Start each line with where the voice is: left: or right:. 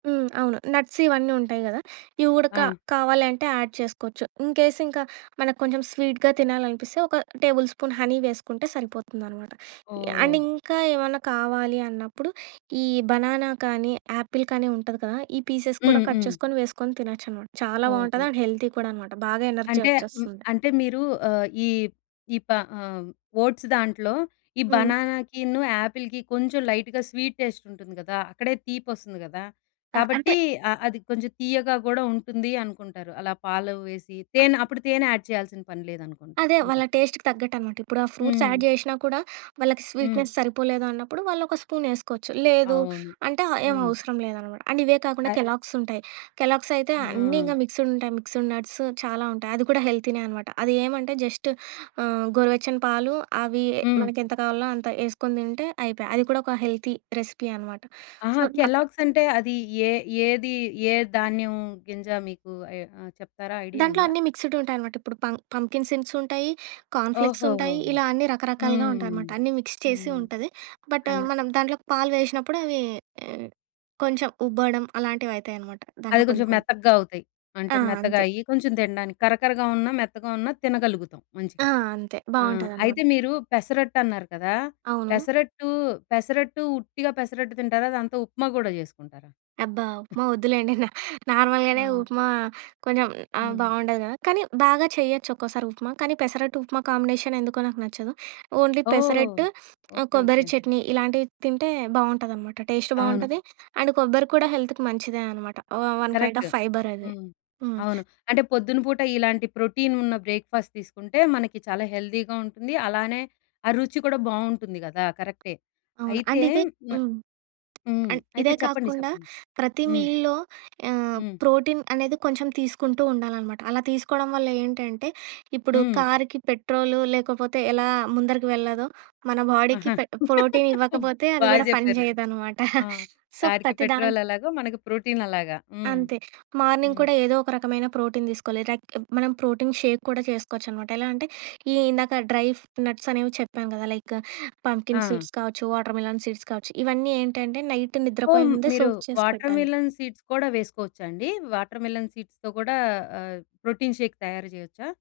right: హ్మ్. అవును. నట్స్ ఇవన్నుంటాయి గదా! ఈ ఉడక
left: ఆ!
right: కావాలంటే యాడ్ చేసుకోచ్చు. ఇన్‌కేస్ ఇంకా మనకు కొంచెం స్వీట్‌గా తినాలనిపిస్తే, ఒక టేబుల్ స్పూన్ హనీ వేసుకుంటే సరిపోతుందనమాట. అండ్
left: ఓహ్!
right: ఇంకా ఏవన్నా కావాలి అన్నప్పుడు, ఈ బనానా కానీ, యాపిలు కానీ ఉంటది కదా! ఈ పీసెస్ కూడా
left: హ్మ్.
right: కట్
left: హ్మ్.
right: చేసుకొని వేసుకొని తినొచ్చనమాట. చాలా
left: ఓకే.
right: బావుంటది. అండ్ హెల్తీ కూడా అనమాట. బాగా ఎనర్జీ
left: అంటే హ్మ్.
right: వచ్చేస్తుంది.
left: అంటే, మీరు ఆహ్, ఈప్ ఈ ప ఆహ్, ఓట్సు దాంట్లొ ఈ
right: హ్మ్.
left: బనానాకిను, యాపిల్‌కి కొంచెం లైట్‌గా స్వీట్ టేస్ట్ ఉంటుంది గదా! అక్కడే తీపొస్తుంది గదా!
right: ఆ! అంటే
left: కాబట్టి ఆహ్, అది కొంచెం తీయగా గూడా ఉంటుంది అనుకుంటారు. అలా పాలు వేసి,
right: ఆ!
left: తేనె అప్పుడు తేనె యాడ్ చేయాల్సిన పని లేదనుకుంటా
right: అదే,
left: ఇంకా.
right: వాళ్ళ టేస్ట్‌కి తగ్గట్టనమాట. ఇప్పుడు ఆ ఫ్రూట్స్
left: హ్మ్.
right: యాడ్‌ జేసినా కూడా, వాళ్ళకి
left: హ్మ్.
right: స్వీట్‌నెస్ సరిపోలేదన్నప్పుడు వాళ్లొక స్పూనేసుకోవచ్చు. లేదు
left: అవును.
right: అంటే ఆహ్, ఏం
left: హ్మ్.
right: అవసరం లేదనమాట. అండ్ ఇవే కాకుండా
left: అయ్
right: కెలాగ్సుంటాయి. కెలాగ్సయితే అన్నీ
left: హ్మ్.
right: ఇంకా మిక్స్‌డుంటాయి. మిక్స్‌డు నట్స్ చాలా ఉంటాయి. అది కూడా హెల్తీనే అనమాట. అదేమంటే జస్ట్ ఆహ్, గోరువెచ్చని పాలు, అవి
left: హ్మ్.
right: మనకు ఎంత కావాలనో అంత ఏసుకొని తింటే అయిపాయ. అది కూడా ఒక హెల్తీ రెసిపీ అనమాట. సో,
left: ఆహా!
right: అక్కడ
left: కెలాగ్సంటే అది ఏ ఏది ఏ ధాన్యం గింజ మీకు ఎ ఆహ్, చెప్తారా? ఐడియా
right: దాంట్లో
left: ఉందా?
right: అన్నీ మిక్స్‌డుంటాయనమాట. ఇప్పుడు పం పంప్‌కిన్ సిన్‌సుంటాయి. కార్న్‌ ఫ్లేక్సుంటాయి.
left: ఓహోహోహో!
right: ఇలా అన్నీ రకరకాలుగా
left: హ్మ్.
right: ఉంటాయమాట. అన్నీ మిక్స్ చేసి
left: హ్మ్.
right: ఉంటది. బటు
left: అన్
right: మనం దాంట్లోకి పాలు వేషినప్పుడవీ కొంచెం ఉబ్బడం అలాంటివయితాయనమాట.
left: అది
right: దాంట్లో కొన్ని
left: కొంచెం
right: కొన్ని.
left: మెత‌కగా అవుతాయి.
right: ఆ!
left: అంటే మెత్తగా
right: అంతే.
left: అయ్యి, కొంచెం తినడానికి. కరకరగా ఉన్నా మెత్తగా ఉన్నా తినగలుగుతాం మంచిగా.
right: ఆ! అంతే.
left: ఆహ్,
right: బావుంటాదనమాట.
left: అయితే మీరు పెసరట్టన్నారు కదా!
right: అవును.
left: పెసరట్టు, పెసరట్టు ఉట్టిగా పెసరట్టు తింటారా? దాంతో ఉప్మా గూడా జేసుకుంటారా?
right: అబ్బా! ఉప్మా వద్దులెండి. నా నార్మల్‌గానే
left: ఆ!
right: ఉప్మా కొంచెం ఆహ్,
left: హ్మ్.
right: బావుండదు గదా! కానీ బాగా చెయ్యొచ్చు, ఒక్కోసారి ఉప్మా. కానీ పెసరట్టుప్మా కాంబినేషన్ ఎందుకో నాకు నచ్చదు. ఓన్లి
left: ఓహ్!
right: పెసరట్టు ఆహ్,
left: ఓకే.
right: కొబ్బరి
left: ఓకే.
right: చట్నీ ఇలాంటివి తింటే బావుంటాదనమాట. టేస్టు
left: అవును.
right: బావుంటది. అండ్ కొబ్బరి కూడా హెల్త్‌కి మంచిదే అనమాట. వ వన్ కైండ్
left: కరెక్టు.
right: ఆఫ్ ఫైబరది.
left: హ్మ్.
right: హ్మ్.
left: అవును. అంటే పొద్దునపూట ఇలాంటి ప్రోటీను‌న్న బ్రేక్‌ఫాస్ట్ తీసుకుంటే మనకి చాలా హెల్తీ‌గా ఉంటుంది. అలానే ఆ రుచి కూడా బావుంటుంది గదా! కరెక్టే.
right: అవును.
left: అయితే
right: అండ్ ఇదే హ్మ్.
left: హ్మ్.
right: అండ్ ఇదే
left: అయితే చెప్పండి
right: కాకుండా
left: చెప్పండి.
right: ప్రతి
left: హ్మ్.
right: మీల్‌లో ఆహ్,
left: హ్మ్.
right: ప్రోటీన్ అనేది కొంచెం తీసుకుంటూ ఉండాలనమాట. అలా తీసుకోడం వల్ల‌ ఏంటంటే ఇప్పుడు
left: హ్మ్.
right: కార్‌కి పెట్రోలు లేకపోతే ఎలా ముందరికి వెళ్ళదో, మన
left: ఆహ!
right: బాడీకి పె ప్రోటీనివ్వకపోతే
left: బా
right: అది గూడా పని
left: జెప్పారు.
right: చేయదనమాట.
left: ఆ!
right: సో,
left: కార్‌కి
right: ప్రతి దాన్
left: పెట్రోలెలాగో, మనకు ప్రోటీనలాగా. హ్మ్.
right: అంతే, మార్నింగ్
left: హ్మ్.
right: కూడా ఏదోక రకమైన ప్రోటీన్ దీసుకోవాలి. రక్ మనం ప్రోటీన్ షేక్ కూడా చేసుకోవచ్చనమాట. ఎలా అంటే, ఈ ఇందాక డ్రై‌ఫ్ నట్సనేవి చెప్పాం గదా! లైకు పంప్‌కిన్
left: ఆ!
right: సీడ్స్ కావచ్చు, వాటర్‌మిలన్ సీడ్స్ కావచ్చు, ఇవన్నీ ఏంటంటే నైట్
left: ఓహ్!
right: నిద్రపోయే
left: హ్మ్.
right: ముందే
left: మీరు
right: సోక్ చేసి పెట్టాలి.
left: వాటర్‌మిలన్ సీడ్స్ కూడా వేసుకోవచ్చా అండి? వాటర్‌మిలన్ సీడ్స్‌తో కూడా ఆహ్, ప్రోటీన్ షేక్ తయారు జేయొచ్చా?